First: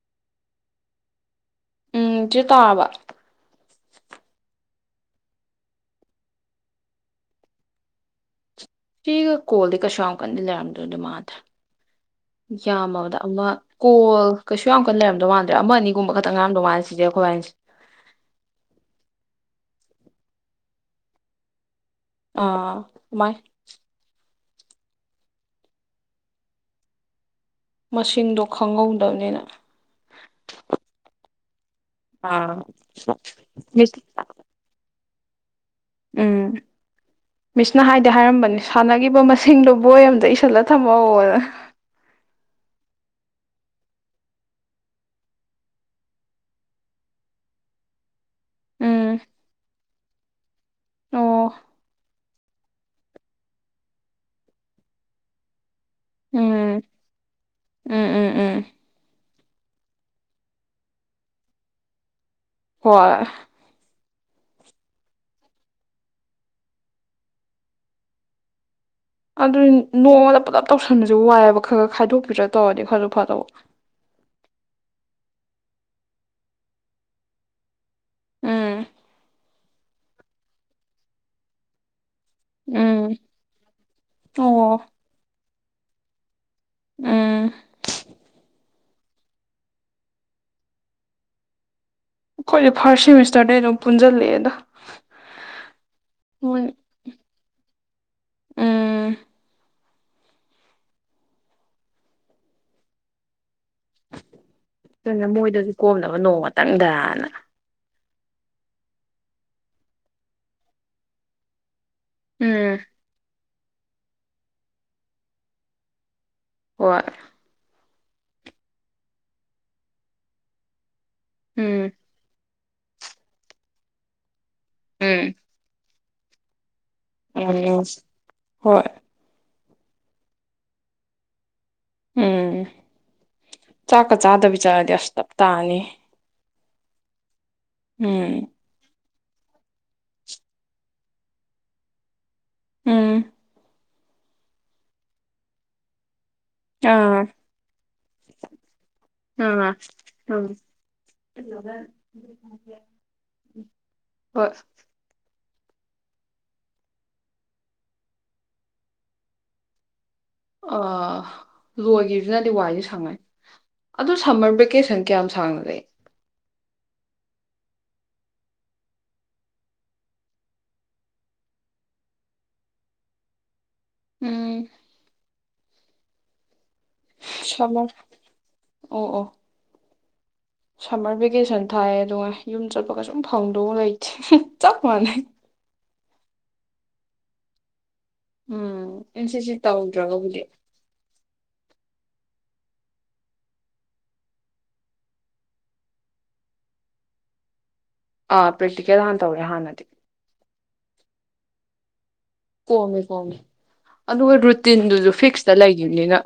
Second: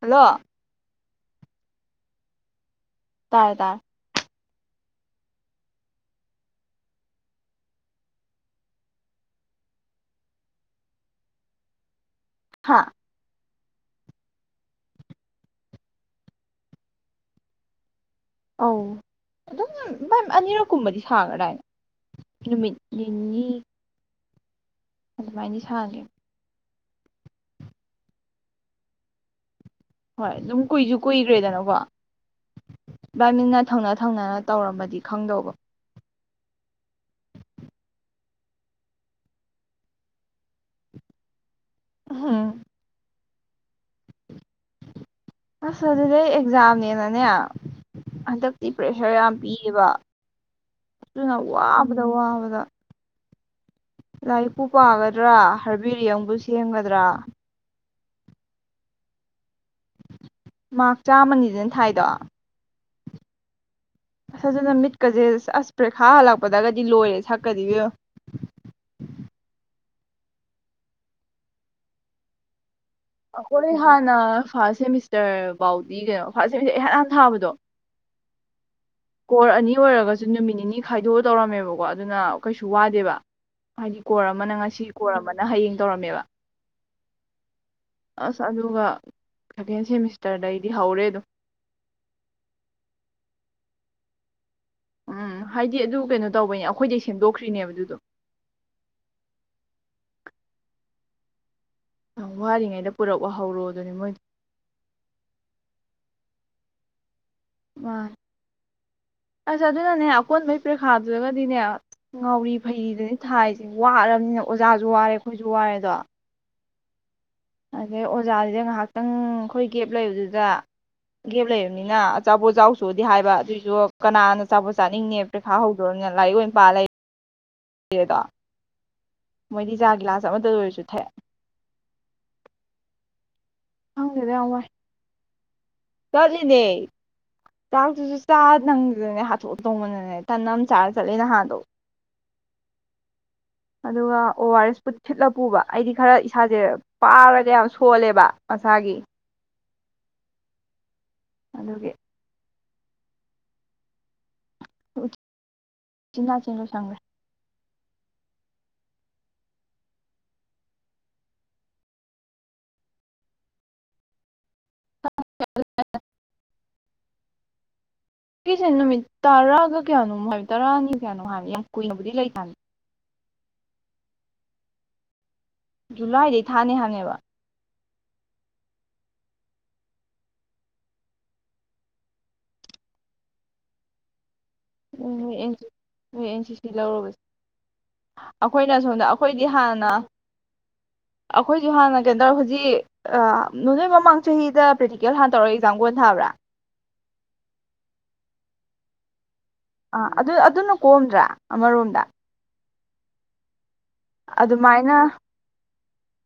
hello ꯎꯝ ꯆꯦ ꯇꯥꯔꯕ ꯇꯥꯏ ꯇꯥꯏ ꯊꯤꯒ ꯀꯣꯜꯗꯤ ꯀꯁꯨꯥ ꯌꯥꯝ ꯀꯟꯗ ꯂꯔꯝꯗꯧꯗꯤ ꯃꯥꯟꯗ ꯍꯥ ꯌꯥꯝꯃꯕꯗ ꯑꯃ ꯀꯣꯜ ꯀꯩꯁꯨ ꯌꯥꯝ ꯀꯟ ꯂꯩꯔꯝꯗꯧ ꯃꯥꯟꯗ꯭ꯔꯦ ꯑꯃ ꯑꯅꯤꯒꯨꯝꯕ ꯈꯛꯇꯪ ꯉꯥꯏꯔꯝꯗꯧ ꯃꯥꯜꯂꯦ ꯆꯤꯆꯦ ꯑꯩꯈꯣꯏꯕꯥꯟꯅꯤꯖꯦ ꯑꯧ ꯑꯗꯨꯝ ꯑꯅꯤꯔꯛ ꯀꯨꯝꯕꯗꯤ ꯁꯥꯡꯒ꯭ꯔ ꯗꯥꯏꯅꯦ ꯑꯥ ꯃꯥꯏ ꯑꯗꯨꯃꯥꯏꯅ ꯁꯥꯒꯦ ꯃꯁꯤꯡꯗꯣ ꯈꯪꯍꯧꯗꯕꯅꯤꯅ ꯍꯣꯏ ꯑꯗꯨꯝ ꯀꯨꯏꯖꯨ ꯀꯨꯏꯈ꯭ꯔꯦꯗꯅꯀꯣ ꯑꯥ ꯕꯥꯏ ꯃꯤꯅ ꯊꯪꯅ ꯃꯤꯁ ꯊꯪꯅꯅ ꯇꯧꯔꯝꯃꯗꯤ ꯈꯪꯗꯧꯕ ꯎꯝ ꯃꯤꯁꯅ ꯍꯥꯏꯗꯤ ꯍꯥꯏꯔꯝꯕꯅꯤ ꯁꯥꯟꯅꯒꯤꯕ ꯃꯁꯤꯡꯗꯣ ꯕꯣꯏ ꯑꯃꯗ ꯏꯁꯤꯜꯂ ꯊꯝꯍꯧꯅ ꯍꯥꯥ ꯑꯁ ꯑꯗꯨꯗꯤꯩ ꯑꯦꯛꯖꯥꯝꯅꯦꯅꯅꯦ ꯍꯟꯗꯛꯇꯤ ꯎꯝ ꯄ꯭ꯔꯦꯁꯔ ꯌꯥꯝ ꯄꯤꯌꯦꯕ ꯑꯣ ꯋꯥꯕꯗ ꯋꯥꯕꯗ ꯂꯥꯏꯔꯤꯛꯄꯨ ꯄꯒꯗ꯭ꯔꯥ ꯍꯔꯕꯦꯔꯤꯌꯝ ꯎꯝ ꯁꯦꯝꯒꯗ꯭ꯔꯥ ꯎꯝ ꯎꯝ ꯎꯝ ꯃꯥꯥ꯭ꯔꯛ ꯆꯥꯃꯅꯤꯗꯅ ꯊꯥꯏꯗꯣ ꯍꯣꯏ ꯑꯁ ꯑꯗꯨꯅ ꯃꯤꯠꯀꯖꯦ ꯑꯁ ꯄ꯭ꯔꯦꯈꯥ ꯍꯜꯂꯛꯄꯗꯒꯗꯤ ꯂꯣꯏꯔꯦ ꯁꯛꯀꯗꯤ ꯏꯕꯦꯝꯃ ꯑꯗꯨ ꯅꯣꯡꯃꯗ ꯄꯨꯂꯞ ꯇꯧꯁꯟꯕꯁꯨ ꯋꯥꯏꯑꯕ ꯈꯔ ꯈꯥꯏꯗꯣꯛꯄꯤꯔ꯭ꯔꯥ ꯇꯧꯔꯗꯤ ꯈꯔꯁꯨ ꯐꯗꯧꯕ ꯑꯈꯣꯏ ꯍꯥꯟ ꯅ ꯐꯥꯁ ꯁꯦꯃꯤꯁꯇꯔ ꯕꯥꯎ ꯄꯤꯈꯔꯦ ꯐꯥꯁ ꯁꯦꯃꯤꯁꯇꯔ ꯑꯩꯍꯥꯟ ꯍꯥꯟꯅ ꯊꯥꯕꯗꯣ ꯎꯝ ꯀꯣꯔ ꯑꯅꯤ ꯑꯣꯏꯔꯒꯁꯨ ꯅꯨꯃꯤꯠ ꯅꯤꯅꯤ ꯈꯥꯏꯗꯣꯛꯑ ꯇꯧꯔꯝꯃꯦꯕꯀꯣ ꯑꯗꯨꯅ ꯀꯩꯁꯨ ꯋꯥꯗꯦꯕ ꯎꯝ ꯍꯥꯏꯗꯤ ꯀꯣꯔ ꯑꯃꯅ ꯑꯣ ꯉꯁꯤ ꯀꯣꯔ ꯑꯃꯅ ꯅ ꯍꯌꯦꯡ ꯇꯧꯔꯝꯃꯦꯕ ꯎꯝ ꯑꯁ ꯑꯗꯨꯒ ꯁꯦꯀꯦꯟ ꯁꯦꯃꯤꯁꯇꯔꯗꯩꯗꯤ ꯍꯧꯔꯦ ꯑꯗꯨꯝ ꯑꯩꯈꯣꯏꯗꯤ ꯐꯥꯔꯁ ꯁꯦꯃꯤꯁꯇꯔꯗꯩ ꯑꯗꯨꯝ ꯄꯨꯟꯁꯤꯜꯂꯛꯑꯦꯗ ꯎꯝ ꯍꯥꯏꯗꯤ ꯑꯗꯨ ꯀꯩꯅꯣ ꯇꯧꯕꯩꯅꯦ ꯑꯩꯈꯣꯏꯗꯩ ꯁꯦꯝꯗꯣꯛꯈ꯭ꯔꯤꯅꯦꯕ ꯑꯗꯨꯗꯣ ꯎꯝ ꯌꯥꯝ ꯋꯥꯔꯤꯉꯩꯗ ꯄꯨꯔꯛ ꯋꯥ ꯍꯧꯔꯣ ꯀꯅ ꯃꯣꯏꯗꯁꯨ ꯀꯣꯝꯅꯕ ꯅꯣꯡꯃ ꯆꯪꯕ꯭ꯔꯦꯅ ꯃꯥ ꯑꯁ ꯑꯗꯨꯅꯅꯦ ꯑꯀꯣꯟꯕꯩ ꯄꯔꯤꯈꯥꯗꯨꯒꯗꯤꯅꯦ ꯉꯥꯎꯔꯤ ꯎꯝ ꯐꯩꯔꯤꯗꯨꯅꯤ ꯊꯥꯏꯁꯦ ꯋꯥꯔꯕꯅꯤꯅ ꯑꯣꯖꯥꯁꯨ ꯋꯥꯔꯦ ꯑꯩꯈꯣꯏꯁꯨ ꯋꯥꯔꯦ ꯗꯣ ꯍꯣꯏ ꯑꯗꯩ ꯑꯣꯖꯥꯁꯤꯗ ꯉꯥꯏꯍꯥꯛꯇꯪ ꯑꯩꯈꯣꯏ ꯒꯦꯞ ꯂꯩꯕꯗꯨꯗ ꯒꯦꯞ ꯎꯝ ꯂꯩꯕꯅꯤꯅ ꯑꯆꯥꯄꯣꯠ ꯆꯥꯎ ꯁꯗꯤ ꯍꯥꯏꯕ ꯑꯗꯨꯑꯣꯏꯁꯨ ꯀꯅꯥꯅꯣ ꯆꯥꯕ ꯎꯝ ꯆꯥꯅꯤꯡꯉ ꯄꯔꯤꯈꯥ ꯍꯧꯗꯣꯔꯅꯤꯅ ꯂꯥꯏꯔꯤꯛ ꯑꯣꯏꯅ ꯄꯥ ꯂꯩ ꯎꯝ ꯍꯣꯏ ꯃꯣꯏꯗꯤ ꯆꯥ ꯒꯤꯂꯥꯁ ꯑꯃꯇ ꯂꯣꯏꯔꯁꯨ ꯊꯛꯑ ꯎꯝ ꯆꯥꯛ ꯀ ꯈꯪꯗꯦꯗ ꯆꯥ ꯗꯕꯤ ꯆꯠꯂꯗꯤ ꯑꯁ ꯇꯥꯅꯤ ꯏꯟꯅꯦ ꯆꯥꯛꯇꯨꯁꯨ ꯎꯝ ꯆꯥ ꯅꯪ ꯑꯗꯨꯗꯅꯦ ꯍꯥꯊꯨ ꯊꯨꯇꯧꯃꯟꯗꯅꯅꯦ ꯇꯟ ꯑꯃ ꯆꯥꯔ ꯆꯠꯂꯦ ꯅꯍꯥꯟꯗꯣ ꯎꯝ ꯑꯗꯨꯒ ꯑꯣ ꯑꯥꯔ ꯑꯦꯁ ꯄꯨꯨ ꯊꯤꯠꯂ ꯄꯨꯕ ꯑꯩꯗꯤ ꯈꯔ ꯏꯁꯥꯁꯦ ꯑꯥ ꯄꯥꯔꯒ ꯌꯥꯝ ꯁꯣꯜꯂꯦꯕ ꯃꯁꯥꯒꯤ ꯑꯝ ꯑꯗꯨꯒꯤ [unintelligible] ꯍꯣꯏ ꯎꯆ ꯆꯤꯟꯖꯥꯛ ꯅꯥꯆꯤꯟ ꯂꯣꯏꯁꯤꯟꯈ꯭ꯔꯦ ꯑ ꯂꯣꯏꯈꯤꯕꯁꯤꯅꯗꯤ ꯋꯥꯏꯗꯤ ꯁꯪꯉꯦ ꯑꯗꯨ ꯁꯝꯃꯔ ꯕꯔꯦ ꯀꯦꯁꯟ ꯀꯌꯥꯝ ꯁꯥꯡꯅ ꯂꯩ ꯁꯤꯁꯦ ꯅꯨꯃꯤꯠ ꯇꯔꯥꯒ ꯀꯌꯥꯅꯣ ꯍꯥꯏꯕ ꯇꯔꯥꯅꯤ ꯀꯌꯥꯅꯣ ꯍꯥꯏꯕꯅꯤ ꯌꯥꯝ ꯀꯨꯏꯅꯕꯨꯗꯤ ꯂꯩꯇꯝꯅꯦ ꯎꯝ ꯖꯨꯂꯥꯏꯗꯩ ꯊꯅꯤ ꯍꯅꯦꯕ ꯁꯝꯃꯔ ꯑꯣ ꯑꯣ ꯁꯝꯃꯔ ꯚꯦꯀꯦꯁꯟ ꯊꯥꯏ ꯑꯗꯨꯒꯥꯏ ꯌꯨꯝ ꯆꯠꯄ ꯀꯩ ꯁꯨꯝ ꯐꯪꯗꯧ ꯂꯩꯇꯦ ꯆꯞ ꯎꯝ ꯃꯥꯟꯅꯩ ꯍꯣꯏ ꯑꯦꯟ ꯍꯣꯏ ꯑꯦꯟ ꯁꯤ ꯁꯤ ꯂꯧꯔꯨꯕꯁꯤ ꯑꯩꯈꯣꯏꯅ ꯁꯣꯝꯗ ꯎꯝ ꯑꯦꯟ ꯁꯤ ꯑꯩꯈꯣꯏꯗꯤ ꯁꯤ ꯍꯥꯟꯅ ꯇꯧꯗ꯭ꯔꯒꯕꯨꯗꯤ ꯑꯩꯈꯣꯏꯁꯨ ꯍꯥꯟꯅ ꯀꯩꯇꯧꯔꯖꯤ ꯁꯤ ꯅꯣꯏ ꯃꯃꯥꯡ ꯆꯍꯤꯗ ꯄ꯭ꯔꯦꯛꯇꯤꯀꯦꯜ ꯍꯥꯟꯅ ꯇꯧꯔꯒ ꯑꯦꯛꯖꯥꯝ ꯀꯣꯟ ꯊꯥꯕ꯭ꯔꯥ ꯑ [unintelligible] ꯑ ꯑꯗꯨ ꯑꯗꯨꯅ ꯀꯣꯝꯗ꯭ꯔꯥ ꯑꯃꯔꯣꯝꯗ ꯀꯣꯝꯃꯦ ꯀꯣꯝꯃꯦ ꯑꯗ ꯑꯗꯨꯃꯥꯏꯅ ꯔꯤꯟꯗꯨꯁꯨ ꯐꯤꯛꯁ ꯇ ꯂꯩ ꯏꯅꯤꯅ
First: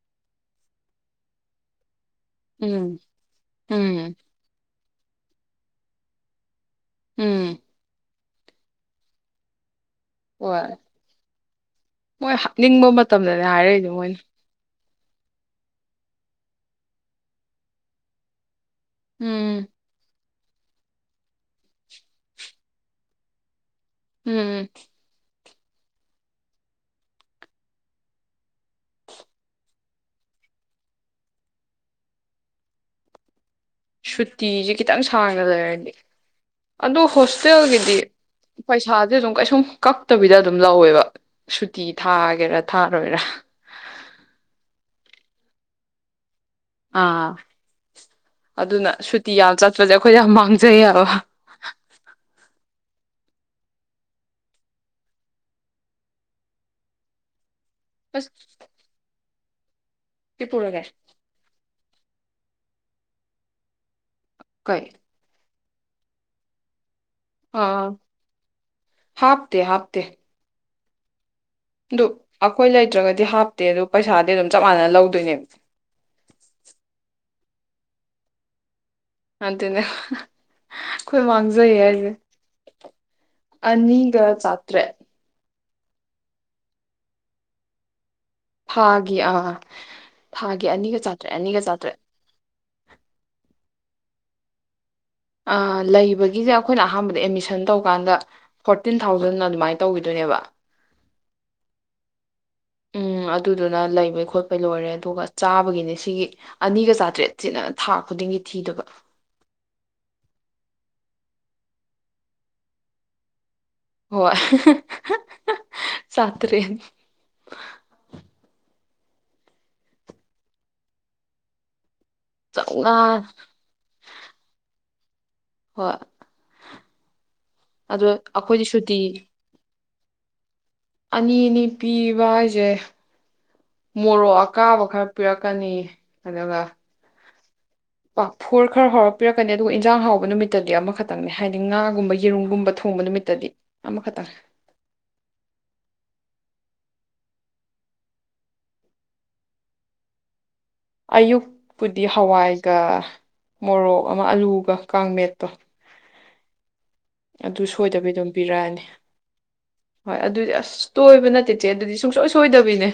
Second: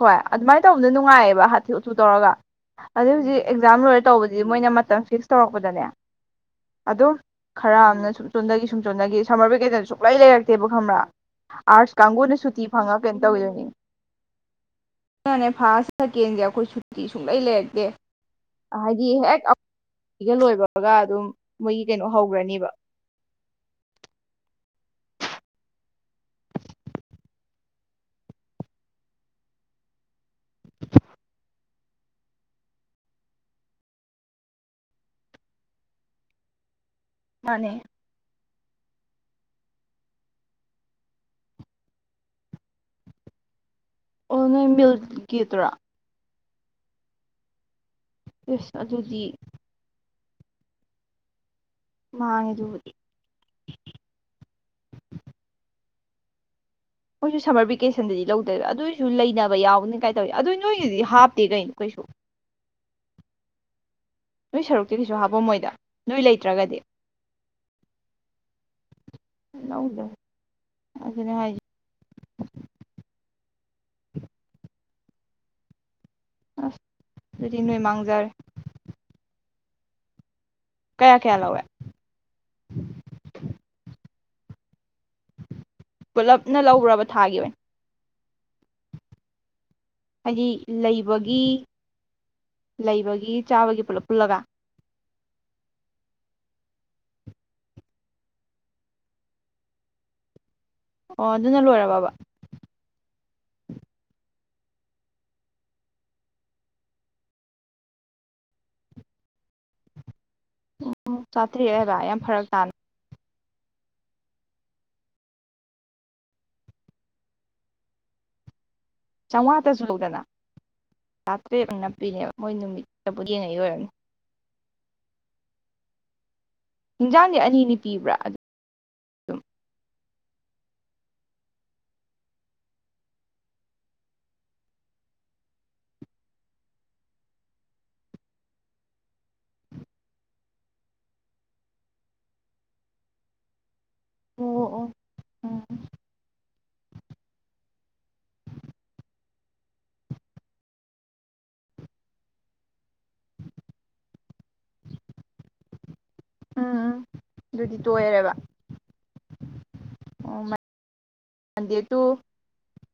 ꯍꯣꯏ ꯑꯗꯨꯃꯥꯏꯅ ꯇꯧꯕꯅ ꯅꯨꯡꯉꯥꯏꯑꯦꯕ ꯍꯥꯊꯨ ꯊꯨ ꯊꯨ ꯇꯧꯔꯒ ꯎꯝ ꯑꯗꯩ ꯍꯧꯖꯤꯛ ꯑꯦꯛꯖꯥꯝ ꯂꯣꯏꯔꯦ ꯎꯝ ꯇꯧꯕꯗꯤ ꯃꯣꯏꯅ ꯇꯥ ꯐꯤꯛꯁ ꯇꯧꯔꯛꯄꯗꯅꯦ ꯑꯗꯣ ꯎꯝ ꯈꯔ ꯑꯃꯅꯁꯨꯨꯝ ꯁꯨꯝ ꯆꯣꯟꯗꯒꯤ ꯆꯣꯟꯗꯒꯤ ꯁꯃ꯭ꯔ ꯚꯦꯀꯦꯁꯟ ꯁꯨ ꯄꯂꯥꯏ ꯂꯩꯔꯛꯇꯦꯕ ꯍꯣꯏ ꯈꯪꯕ꯭ꯔꯥ ꯑꯥꯔꯁ ꯃꯣꯏ ꯀꯥꯡꯕꯨꯅ ꯁꯨꯇꯤ ꯅꯤꯡꯕ ꯐꯪꯉ ꯀꯩꯅꯣ ꯃꯇꯝꯗꯅꯦ ꯇꯧꯈꯤꯗꯣꯏꯅꯤ ꯍꯥꯏꯔꯛꯏꯗꯣ ꯃꯣꯏꯅ ꯑꯗꯨꯅꯦ ꯐꯥꯔꯁ ꯁꯦꯀꯦꯟꯗꯤ ꯑꯩꯈꯣꯏ ꯁꯨꯇꯤ ꯁꯨꯡꯂꯩ ꯂꯩꯔꯛꯇꯦ ꯍꯥꯏꯗꯤ ꯍꯦꯛ ꯎꯝ ꯁꯤꯒ ꯂꯣꯏꯕꯒ ꯑꯗꯨꯝ ꯃꯣꯏꯒꯤ ꯀꯩꯅꯣ ꯍꯧꯈ꯭ꯔꯅꯦꯕ ꯎꯝ ꯁꯨꯇꯤꯁꯦ ꯈꯤꯇꯪ ꯁꯥꯡꯅ ꯂꯩꯔꯗꯤ ꯑꯗꯨ ꯃꯥꯅꯦ ꯍꯣꯁꯇꯦꯜꯒꯤꯗꯤ ꯄꯩꯁꯥꯥꯁꯦ ꯑꯗꯨꯝ ꯀꯩꯁꯨꯝ ꯀꯛꯇꯕꯤꯗ ꯑꯗꯨꯝ ꯂꯧꯋꯦꯕ ꯁꯨꯇꯤ ꯊꯥꯒꯦꯔꯥ ꯊꯥꯔꯣꯏꯔꯥ ꯑꯣ ꯅꯣꯏ ꯃꯤꯜ ꯒꯤꯗꯨꯔꯥ ꯑꯥ ꯑꯁ ꯑꯗꯨꯅ ꯑꯗꯨꯗꯤ ꯁꯨꯇꯤ ꯌꯥꯝ ꯆꯠꯄꯁꯦ ꯑꯩꯈꯣꯏ ꯌꯥꯝ ꯃꯥꯡꯖꯩꯌꯦꯕ ꯃꯡ ꯉꯦ ꯑꯗꯨꯕꯨꯗꯤ ꯑꯣꯏꯁꯨ ꯁꯃꯥꯔ ꯕꯤꯛ ꯀꯦꯁꯟꯗꯗꯤ ꯑꯁ ꯂꯧꯗꯕ ꯑꯗꯨꯑꯣꯔꯁꯨ ꯂꯩꯅꯕ ꯌꯥꯎꯅꯤ ꯀꯥꯏꯇꯧꯋꯤ ꯁꯤ ꯑꯗꯨ ꯄꯨꯔꯒꯦ ꯅꯣꯏꯒꯤꯗꯤ ꯍꯥꯞꯇꯦ ꯀꯩꯅꯣ ꯀꯩꯁꯨ ꯅꯣꯏ ꯀꯩ ꯁꯔꯨꯛꯇ ꯀꯁꯨ ꯍꯥꯕꯣ ꯃꯣꯏꯗ ꯅꯣꯏ ꯂꯩꯇ꯭ꯔꯒꯗꯤ ꯑꯥ ꯍꯥꯞꯇꯦ ꯍꯥꯞꯇꯦ ꯂꯧꯗꯦ ꯑꯗꯨꯅꯦ ꯍꯥꯏꯁꯦ ꯑꯗꯨ ꯑꯩꯈꯣꯏ ꯂꯩꯇ꯭ꯔꯒꯗꯤ ꯍꯥꯞꯇꯦ ꯑꯗꯨ ꯄꯩꯁꯥꯗꯤ ꯑꯗꯨꯝ ꯆꯞ ꯃꯥꯟꯅ ꯂꯧꯗꯣ ꯅꯦ [unintelligible] ꯑꯁ ꯑꯗꯨꯗꯤ ꯅꯣꯏ ꯃꯥꯡꯖꯔꯦ ꯃ ꯇꯅꯦ [unintelligible] ꯀꯌꯥ ꯑꯩꯈꯣꯏ ꯀꯌꯥ ꯂꯧꯋꯦ ꯃꯥꯡꯖꯩ ꯍꯥꯏꯖꯦ ꯑꯅꯤꯒ ꯆ ꯇ꯭ꯔꯦꯠ ꯄꯨꯂꯞꯅ ꯂꯩꯕ꯭ꯔꯕ ꯊꯥꯒꯤ ꯑꯣꯏꯅ ꯊꯥꯒꯤ ꯑ ꯍꯥꯏꯗꯤ ꯂꯩꯕꯒꯤ ꯆꯥꯇ꯭ꯔꯦꯠ ꯂꯩꯕꯒꯤ ꯆꯥꯕꯒꯤ ꯄꯨꯂꯞ ꯄꯨꯜꯂꯒ ꯂꯩꯕꯒꯤꯁꯦ ꯑꯩꯈꯣꯏꯅ ꯑꯍꯥꯟꯕꯗ ꯑꯦꯠꯃꯤꯁꯟ ꯇꯧꯀꯥꯟꯗ ꯐꯣꯔꯇꯤꯟ ꯊꯥꯎꯖꯟ ꯑꯗꯨꯃꯥꯏꯅ ꯇꯧꯈꯤꯗꯣꯏꯅꯦꯕ ꯑꯣ ꯑꯗꯨꯅ ꯂꯣꯏꯔꯕꯕ ꯎꯝ ꯑꯗꯨꯗꯨꯅ ꯂꯩꯕꯩ ꯈꯣꯠꯄꯩ ꯂꯣꯏꯔꯦ ꯑꯗꯨꯒ ꯆꯥꯕꯒꯤꯅꯤ ꯁꯤꯒꯤ ꯑꯅꯤ ꯆꯥꯇ꯭ꯔꯦꯠ ꯍꯥꯏꯔꯣ ꯌꯥꯝ ꯐꯔꯛ ꯇꯥꯅ ꯍꯣꯢ ꯍꯥ ꯍꯥ ꯍꯥ ꯍꯥ ꯆꯥꯇ꯭ꯔꯦꯠ ꯆꯥꯝꯃꯉꯥꯗꯁꯨ ꯂꯧꯗꯅ ꯆꯥꯇ꯭ꯔꯦꯠ ꯑꯗꯨꯏꯅꯦꯕ ꯃꯣꯏ ꯆꯥꯝꯃꯉꯥ ꯅꯨꯃꯤꯠꯇꯕꯨꯗꯤ ꯌꯦꯡꯉꯛꯏ ꯑꯣꯏꯔꯝꯅꯤ ꯍꯣꯏ ꯍꯦꯟꯖꯥꯡꯗꯤ ꯑꯅꯤꯅꯤ ꯑꯗꯣ ꯄꯤꯕ꯭ꯔꯥ ꯑꯩꯈꯣꯏꯗꯤ ꯁꯨꯇꯤ ꯑꯗꯨꯝ ꯑꯅꯤ ꯑꯅꯤ ꯄꯤꯕ ꯍꯥꯏꯁꯦ ꯃꯣꯔꯣꯛ ꯑꯀꯥꯕ ꯈꯔ ꯄꯤꯔꯛꯀꯅꯤ ꯑꯗꯨꯒ ꯄꯥꯐꯣꯔ ꯈꯔ ꯍꯥꯎꯔ ꯄꯤꯔꯛꯀꯅꯤ ꯑꯗꯨꯒ ꯏꯟꯖꯥꯡ ꯍꯥꯎꯕ ꯅꯨꯃꯤꯠꯇꯗꯤ ꯑꯃꯈꯛꯇꯪꯅꯦ ꯍꯥꯏꯗꯤ ꯉꯥꯒꯨꯝꯕ ꯌꯦꯔꯨꯝꯒꯨꯝꯕ ꯊꯣꯡꯕ ꯅꯨꯃꯤꯠꯇꯗꯤ ꯑꯃ ꯈꯇꯪ ꯑꯣ ꯑꯣ ꯎꯝ ꯑꯌꯨꯛꯄꯨꯗꯤ ꯍꯋꯥꯏꯒ ꯃꯣꯔꯣꯛ ꯑꯃ ꯑꯂꯨꯒ ꯀꯥꯡꯃꯦꯠꯇꯣ ꯎꯝ ꯑꯗꯨ ꯑꯗꯨꯗꯤ ꯁꯣꯏꯗꯕꯤ ꯑꯗꯨꯝ ꯇꯣꯏꯔꯦꯕ ꯄꯤꯔꯛꯑꯅꯤ ꯍꯣꯏ ꯑꯣ ꯑꯗꯨꯗꯤ ꯑꯁ ꯇꯣꯏꯕ ꯏꯕ ꯅꯠꯇꯦ ꯆꯦ ꯃꯟꯗꯦ ꯑꯗꯨꯗꯤ ꯇꯨ ꯁꯨꯡꯁꯣꯏ ꯁꯣꯏꯗꯕꯤꯅꯦ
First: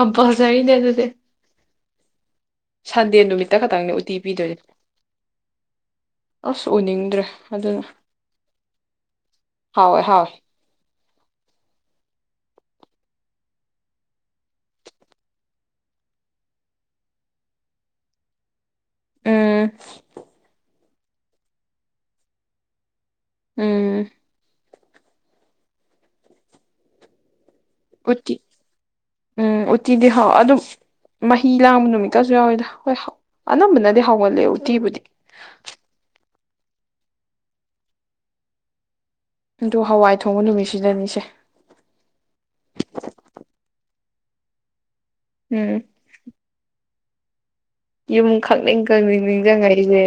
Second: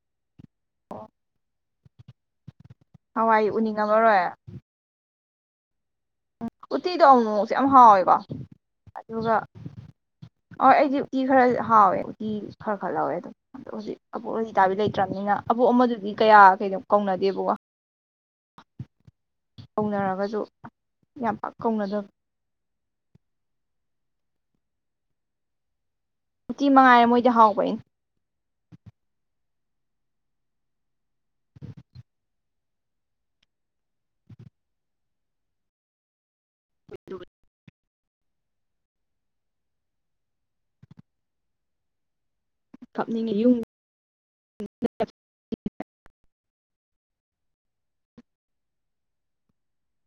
ꯀꯝꯄꯜꯁ ꯖꯔꯤꯅꯦ ꯑꯗꯨꯗꯤ ꯁꯟꯗꯦ ꯍꯋꯥꯏ ꯅꯨꯃꯤꯠꯇ ꯈꯛꯇꯪꯅꯤ ꯎꯇꯤ ꯄꯤꯗꯣꯏ ꯎꯝ ꯎꯇꯤꯗꯣ ꯑꯃꯨꯃꯨꯛꯁꯨ ꯌꯥꯝ ꯑꯗꯨꯅ ꯍꯥꯎꯋꯦꯀꯣ ꯑꯗꯨꯒ ꯍꯥꯎꯋꯦ ꯍꯥꯎꯋꯦ ꯍꯣꯢ ꯑꯩꯗꯤ ꯎꯇꯤ ꯈꯔ ꯍꯥꯎꯋꯦ ꯎꯇꯤ ꯈꯔ ꯈꯔꯍꯥꯎꯋꯦ ꯑꯗꯨꯝ ꯑꯗꯣ ꯍꯧꯖꯤꯛ ꯑꯕꯣꯛ ꯂꯂꯤꯇꯥꯕꯤ ꯂꯩꯇ꯭ꯔꯕꯅꯤꯅ ꯑꯕꯣꯛ ꯑꯃꯗꯨꯗꯤ ꯀꯌꯥ ꯀꯧꯅꯗꯦꯕꯀꯣ ꯎꯝ ꯀꯧꯅꯔꯒꯁꯨ ꯌꯥꯝ ꯄꯥꯛ ꯀꯧꯅꯗꯕ ꯎꯝ ꯎꯇꯤ ꯃꯉꯥꯏꯔꯦ ꯃꯣꯏꯗꯤ ꯍꯥꯎꯕ ꯎꯇꯤ ꯎꯝ ꯎꯇꯤꯗꯤ ꯍꯥꯎ ꯑꯗꯨꯝ ꯃꯍꯤ ꯂꯥꯡꯕ ꯅꯨꯃꯤꯠꯀꯁꯨ ꯌꯥꯎꯋꯤꯗ ꯍꯣꯏ ꯑꯅꯝꯕꯅꯗꯤ ꯍꯥꯎꯒꯜꯂꯦ ꯎꯇꯤꯕꯨꯗꯤ [unintelligible] ꯑꯗꯨ ꯍꯋꯥꯏ ꯊꯣꯡꯕ ꯅꯨꯃꯤꯠꯁꯤꯗꯅꯤꯁꯦ ꯀꯥꯞꯅꯤꯡꯉꯤ ꯌꯨꯝ ꯎꯝ ꯌꯨꯝ ꯈꯪꯅꯤꯡ ꯈꯪꯅꯤꯡ ꯅꯤꯡꯁꯤꯡꯉꯏꯁꯦ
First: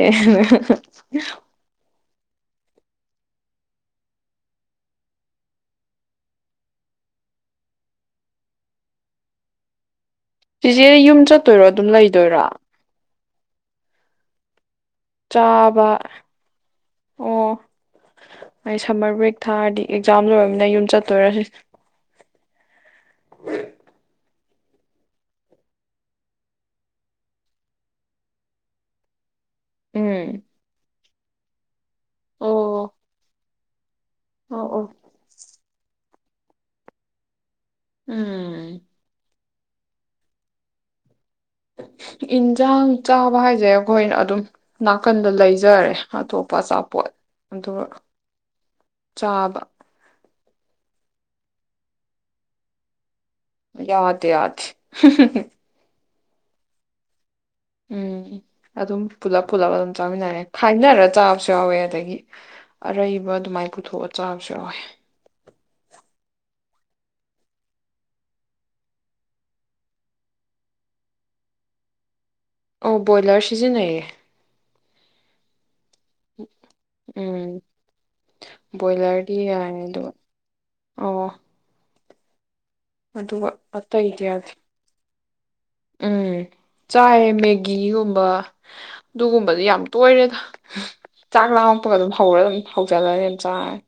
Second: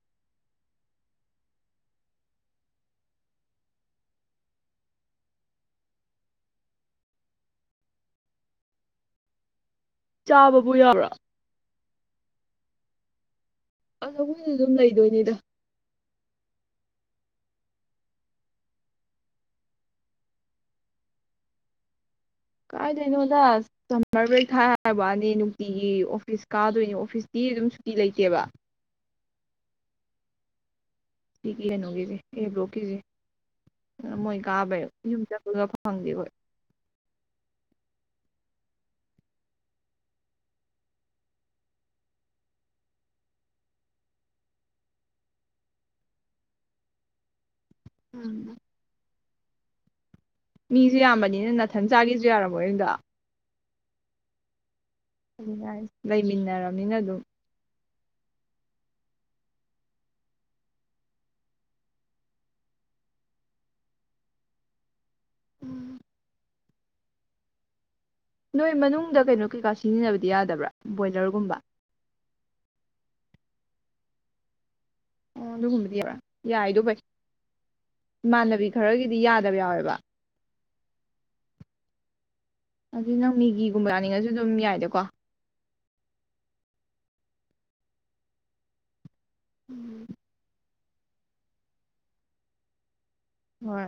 ꯆꯥꯕꯕꯨ ꯆꯤꯆꯦ ꯌꯥꯕ꯭ꯔꯥ ꯌꯨꯝ ꯆꯠꯇꯣꯏꯔꯣ ꯑꯗꯨꯝ ꯂꯩ ꯗꯣꯏꯔ ꯑꯗꯣ ꯆꯥꯕ ꯑꯣ ꯑꯩ ꯁꯝꯃꯔ ꯕ꯭ꯔꯦꯛ ꯊꯥꯔꯗꯤ ꯑꯦꯛꯖꯥꯝ ꯂꯣꯏꯔꯕꯃꯤꯅ ꯌꯨꯝ ꯆꯠꯇꯣꯏꯔꯁꯤ ꯀꯥꯏꯗꯩꯅꯣꯗ ꯁꯃ꯭ꯔ ꯕ꯭ꯔꯦꯛ ꯊꯥꯏ ꯍꯥꯏꯔꯕꯅꯤ ꯅꯨꯡꯇꯤꯒꯤ ꯑꯣꯐꯤꯁ ꯀꯥꯗꯣꯏꯅꯤ ꯑꯣꯐꯤꯁꯇꯤ ꯑꯗꯨꯝ ꯁꯨꯇꯤ ꯂꯩꯇꯦꯕ ꯎꯝ ꯁꯤ ꯀꯅꯣꯒꯤ ꯑꯦ ꯑꯣ ꯕ꯭꯭ꯔꯣꯀꯤꯁꯦ ꯃꯣꯏ ꯑꯣ ꯀꯥꯕꯩ ꯑꯣ ꯌꯨꯝ ꯆꯠꯄꯒ ꯐꯪꯍꯪꯗꯦ ꯍꯣꯏ ꯎꯝ ꯏꯟꯖꯥꯡ ꯆꯥꯕ ꯍꯥꯏꯁꯦ ꯑꯩꯈꯣꯏꯅ ꯑꯗꯨꯝ ꯅꯥꯀꯟꯗ ꯂꯩꯖꯔꯦ ꯑꯇꯣꯞꯄ ꯑꯆꯥꯄꯣꯠ ꯑꯗꯨꯒ ꯆꯥꯕ ꯃꯤꯁꯨ ꯌꯥꯝꯕꯅꯤꯅ ꯅꯥꯊꯟ ꯆꯥꯒꯤꯁꯨ ꯌꯥꯔꯝꯃꯣꯏ ꯑꯗꯣ ꯌꯥꯗꯦ ꯌꯥꯗꯦ ꯎꯝ ꯖꯥꯏ ꯂꯩꯃꯤꯟꯅꯔꯕꯅꯤꯅ ꯑꯗꯨꯝ ꯎꯝ ꯑꯗꯨꯝ ꯄꯨꯂꯞ ꯄꯨꯜꯂꯞ ꯑꯗꯨꯝ ꯆꯥꯃꯤꯟꯅꯔꯦ ꯈꯥꯏꯅꯔ ꯆꯥꯕꯁꯨ ꯌꯥꯎꯋꯦ ꯑꯗꯒꯤ ꯑꯔꯩꯕ ꯑꯗꯨꯃꯥꯏ ꯄꯨꯊꯣꯛꯑ ꯆꯥꯕꯁꯨ ꯌꯥꯎꯋꯦ ꯎꯝ ꯅꯣꯏ ꯃꯅꯨꯡꯗ ꯀꯩꯅꯣ ꯀꯩꯀꯥ ꯁꯤꯖꯤꯟꯅꯕꯗꯤ ꯌꯥꯗꯕ꯭ꯔꯥ ꯕꯣꯏꯂꯔꯒꯨꯝꯕ ꯑꯣ ꯕꯣꯏꯂꯔ ꯁꯤꯖꯤꯟꯅꯩꯌꯦ ꯑꯣ ꯑꯗꯨꯒꯝ ꯕ ꯌꯥꯏꯗꯣ ꯐꯩ ꯎꯝ ꯏꯃꯥꯟꯅꯕꯤ ꯈꯔꯒꯤꯗꯤ ꯌꯥꯗꯕ ꯌꯥꯎꯋꯦꯕ ꯑꯥ ꯑꯗꯨ ꯅꯪ ꯃꯤꯒꯤꯒꯨꯝꯕ ꯑꯇꯩꯗꯤ ꯆꯥꯅꯤꯡꯉꯁꯨ ꯑꯗꯨꯝ ꯌꯥꯗꯦ ꯌꯥꯏꯗꯀꯣ ꯎꯝ ꯆꯥꯏ ꯃꯦꯒꯤꯒꯨꯝꯕ ꯑꯗꯨꯒꯨꯝꯕꯗꯤ ꯌꯥꯝ ꯇꯣꯏꯔꯦꯗ ꯆꯥꯛ ꯂꯥꯡꯉꯛꯄꯒ ꯑꯗꯨꯝ ꯍꯧꯔ ꯑꯗꯨꯝ ꯍꯧꯁ ꯂꯧꯒꯠꯂ ꯑꯗꯨ ꯆꯦꯔꯅ [unintelligible] ꯍꯣꯏ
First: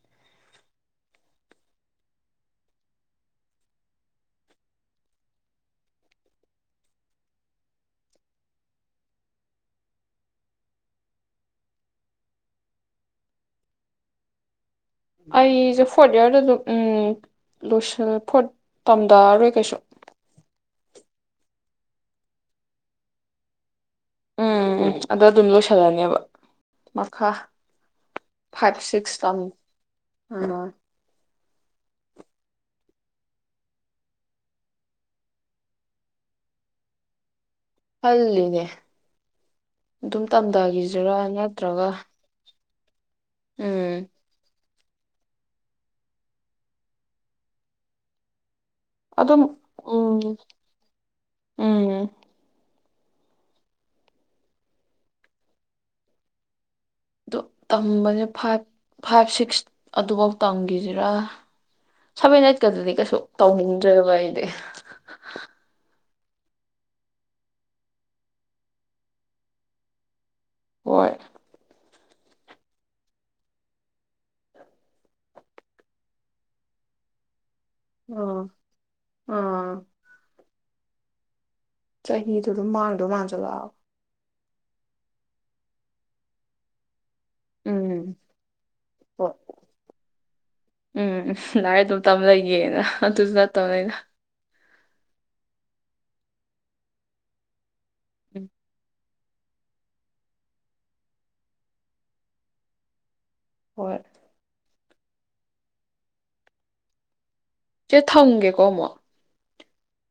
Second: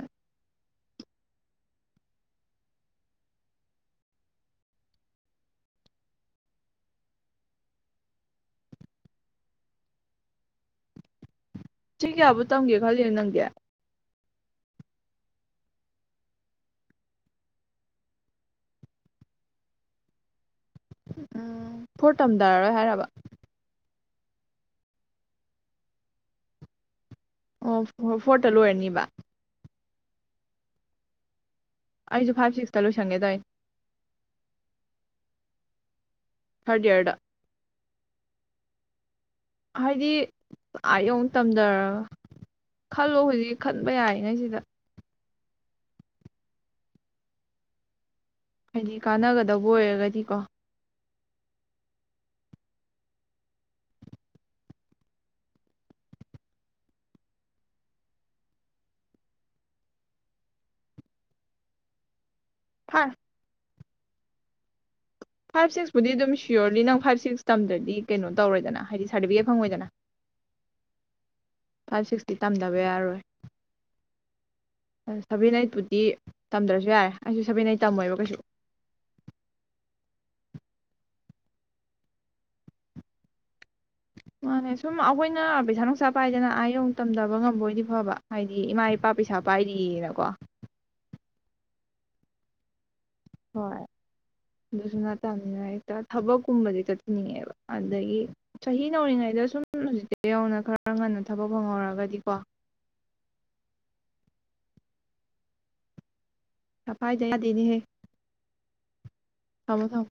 ꯆꯍꯤ ꯀꯌꯥꯕꯨ ꯇꯝꯒꯦ ꯈꯜꯂꯤ ꯅꯪꯗꯤ ꯑꯩꯁꯦ ꯐꯣꯔꯠ ꯏꯌꯥꯔꯗ ꯑꯗꯨꯝ ꯎꯝ ꯂꯣꯏꯁꯜ ꯐꯣꯔꯠ ꯇꯝꯗꯥꯔꯣꯏ ꯀꯩꯁꯨ ꯎꯝ ꯐꯣꯔ ꯇꯝꯗꯔꯔꯣꯏ ꯍꯥꯏꯔꯕ ꯎꯝ ꯎꯝ ꯑꯗ ꯑꯗꯨꯝ ꯂꯣꯏꯁꯤꯜꯂꯅꯦꯕ ꯃꯈꯥ ꯑꯣ ꯐꯣꯔꯠꯇ ꯐꯥꯏꯚ ꯂꯣꯏꯔꯅꯤꯕ ꯁꯤꯛꯁ ꯇꯝ [unintelligible] ꯑꯩꯁꯨ ꯐꯥꯏꯚ ꯁꯤꯛꯁꯇ ꯂꯣꯏꯁꯟꯒꯦꯗꯏꯅꯦ ꯊ꯭ꯔꯠ ꯏꯌ꯭ꯔ ꯈꯜꯂꯤꯅꯦ ꯍꯥꯏꯗꯤ ꯑꯗꯨꯝ ꯑꯥ ꯇꯝꯊꯈꯤꯁꯤꯔꯥ ꯌꯧꯅ ꯅꯠꯇ꯭ꯔꯒ ꯇꯝꯊꯔꯒ ꯈꯜꯂꯣ ꯍꯧꯖꯤꯛ ꯈꯟꯕ ꯎꯝ ꯌꯥꯔꯤꯉꯩꯁꯤꯗ ꯍꯥꯏꯗꯤ ꯑ ꯑꯗꯨ ꯀꯥꯟꯅꯒꯗꯕ ꯎꯝ ꯑꯣꯏꯔꯒꯗꯤꯀꯣ ꯎꯝ ꯑꯗꯨ ꯇꯝꯕꯅꯦ ꯐꯥꯏꯚ ꯐꯥꯏꯚ ꯁꯤꯛꯁ ꯑꯗꯨꯐꯥꯎ ꯇꯝꯈꯤꯁꯤꯔꯥ ꯁꯚꯦꯟ ꯑꯩꯠ ꯗꯤ ꯐꯥꯏꯚ ꯀꯩꯁꯨ ꯇꯧꯅꯤꯡꯉ ꯗ꯭ꯔꯕ ꯏꯗꯤ ꯐꯥꯏꯚ ꯁꯤꯛꯁꯄꯨꯗꯤ ꯑꯗꯨꯝ ꯁꯤꯌꯣꯔꯅꯤ ꯅꯪ ꯐꯥꯏꯚ ꯁꯤꯛꯁ ꯇꯝꯗ꯭ꯔꯗꯤ ꯀꯩꯅꯣ ꯇꯧꯔꯣꯏꯗꯅ ꯍꯥꯏꯗꯤ ꯁꯥꯔꯇꯤꯐꯤꯀꯦꯠ ꯐꯪꯉꯣꯏꯗꯅ ꯍꯣꯏ ꯐꯥꯏꯚ ꯁꯤꯛꯁꯇꯤ ꯇꯝꯗꯕ ꯌꯥꯔꯔꯣꯏ ꯁꯚꯦꯟ ꯑꯩꯠꯄꯨꯗꯤ ꯇꯝꯗ꯭ꯔꯁꯨ ꯌꯥꯔꯦ ꯑꯩꯁꯨ ꯁꯦꯕꯦꯟꯩ ꯇꯝꯃꯣꯏꯕ ꯀꯩꯁꯨ ꯑꯥ ꯑꯥ ꯆꯍꯤꯗꯨ ꯑꯗꯨꯝ ꯃꯥꯥꯡꯗꯧ ꯃꯥꯟꯖꯜ ꯂꯛ ꯑꯕ ꯃꯥꯅꯦ ꯁꯨꯝ ꯑꯩꯈꯣꯏꯅ ꯄꯩꯁꯥ ꯅꯨꯡꯁꯥ ꯄꯥꯏꯗꯅ ꯑ ꯌꯧ ꯇꯝꯊꯕ ꯉꯝꯕꯣꯏꯗꯤ ꯐꯕ ꯎꯝ ꯍꯥꯏꯗꯤ ꯏꯃꯥ ꯏꯄꯥ ꯍꯣꯏ ꯄꯩꯁꯥ ꯄꯥꯏꯔꯤꯌꯦꯅꯀꯣ ꯂꯥꯏ ꯑꯗꯨꯝ ꯇꯝ ꯂꯩꯒꯦꯅ ꯑ ꯑꯗꯨꯁꯨ ꯆꯠꯇ ꯍꯣꯏ ꯅꯤꯅ ꯑꯗꯨꯁꯨ ꯅꯠꯇꯕꯅꯤꯅ ꯍꯦꯛꯇ ꯊꯕꯛꯀꯨꯝꯕꯗꯤ ꯊꯤꯅꯤꯡꯉꯦꯕ ꯑꯗꯒꯤ ꯎꯝ ꯆꯍꯤ ꯅꯧ ꯉꯥꯏ ꯁꯤꯗ ꯁꯨꯝ ꯍꯧꯖꯤꯛꯇꯤ ꯌꯧꯅ ꯈꯔ ꯉꯟꯅ ꯊꯕꯛ ꯐꯪꯍꯧꯔꯒꯗꯤꯀꯣ ꯍꯣꯏ ꯆꯄꯥꯏ ꯆꯦ ꯊꯪꯒꯦꯀꯣ ꯑꯃ ꯊꯝꯃꯣ ꯊꯝꯃꯣ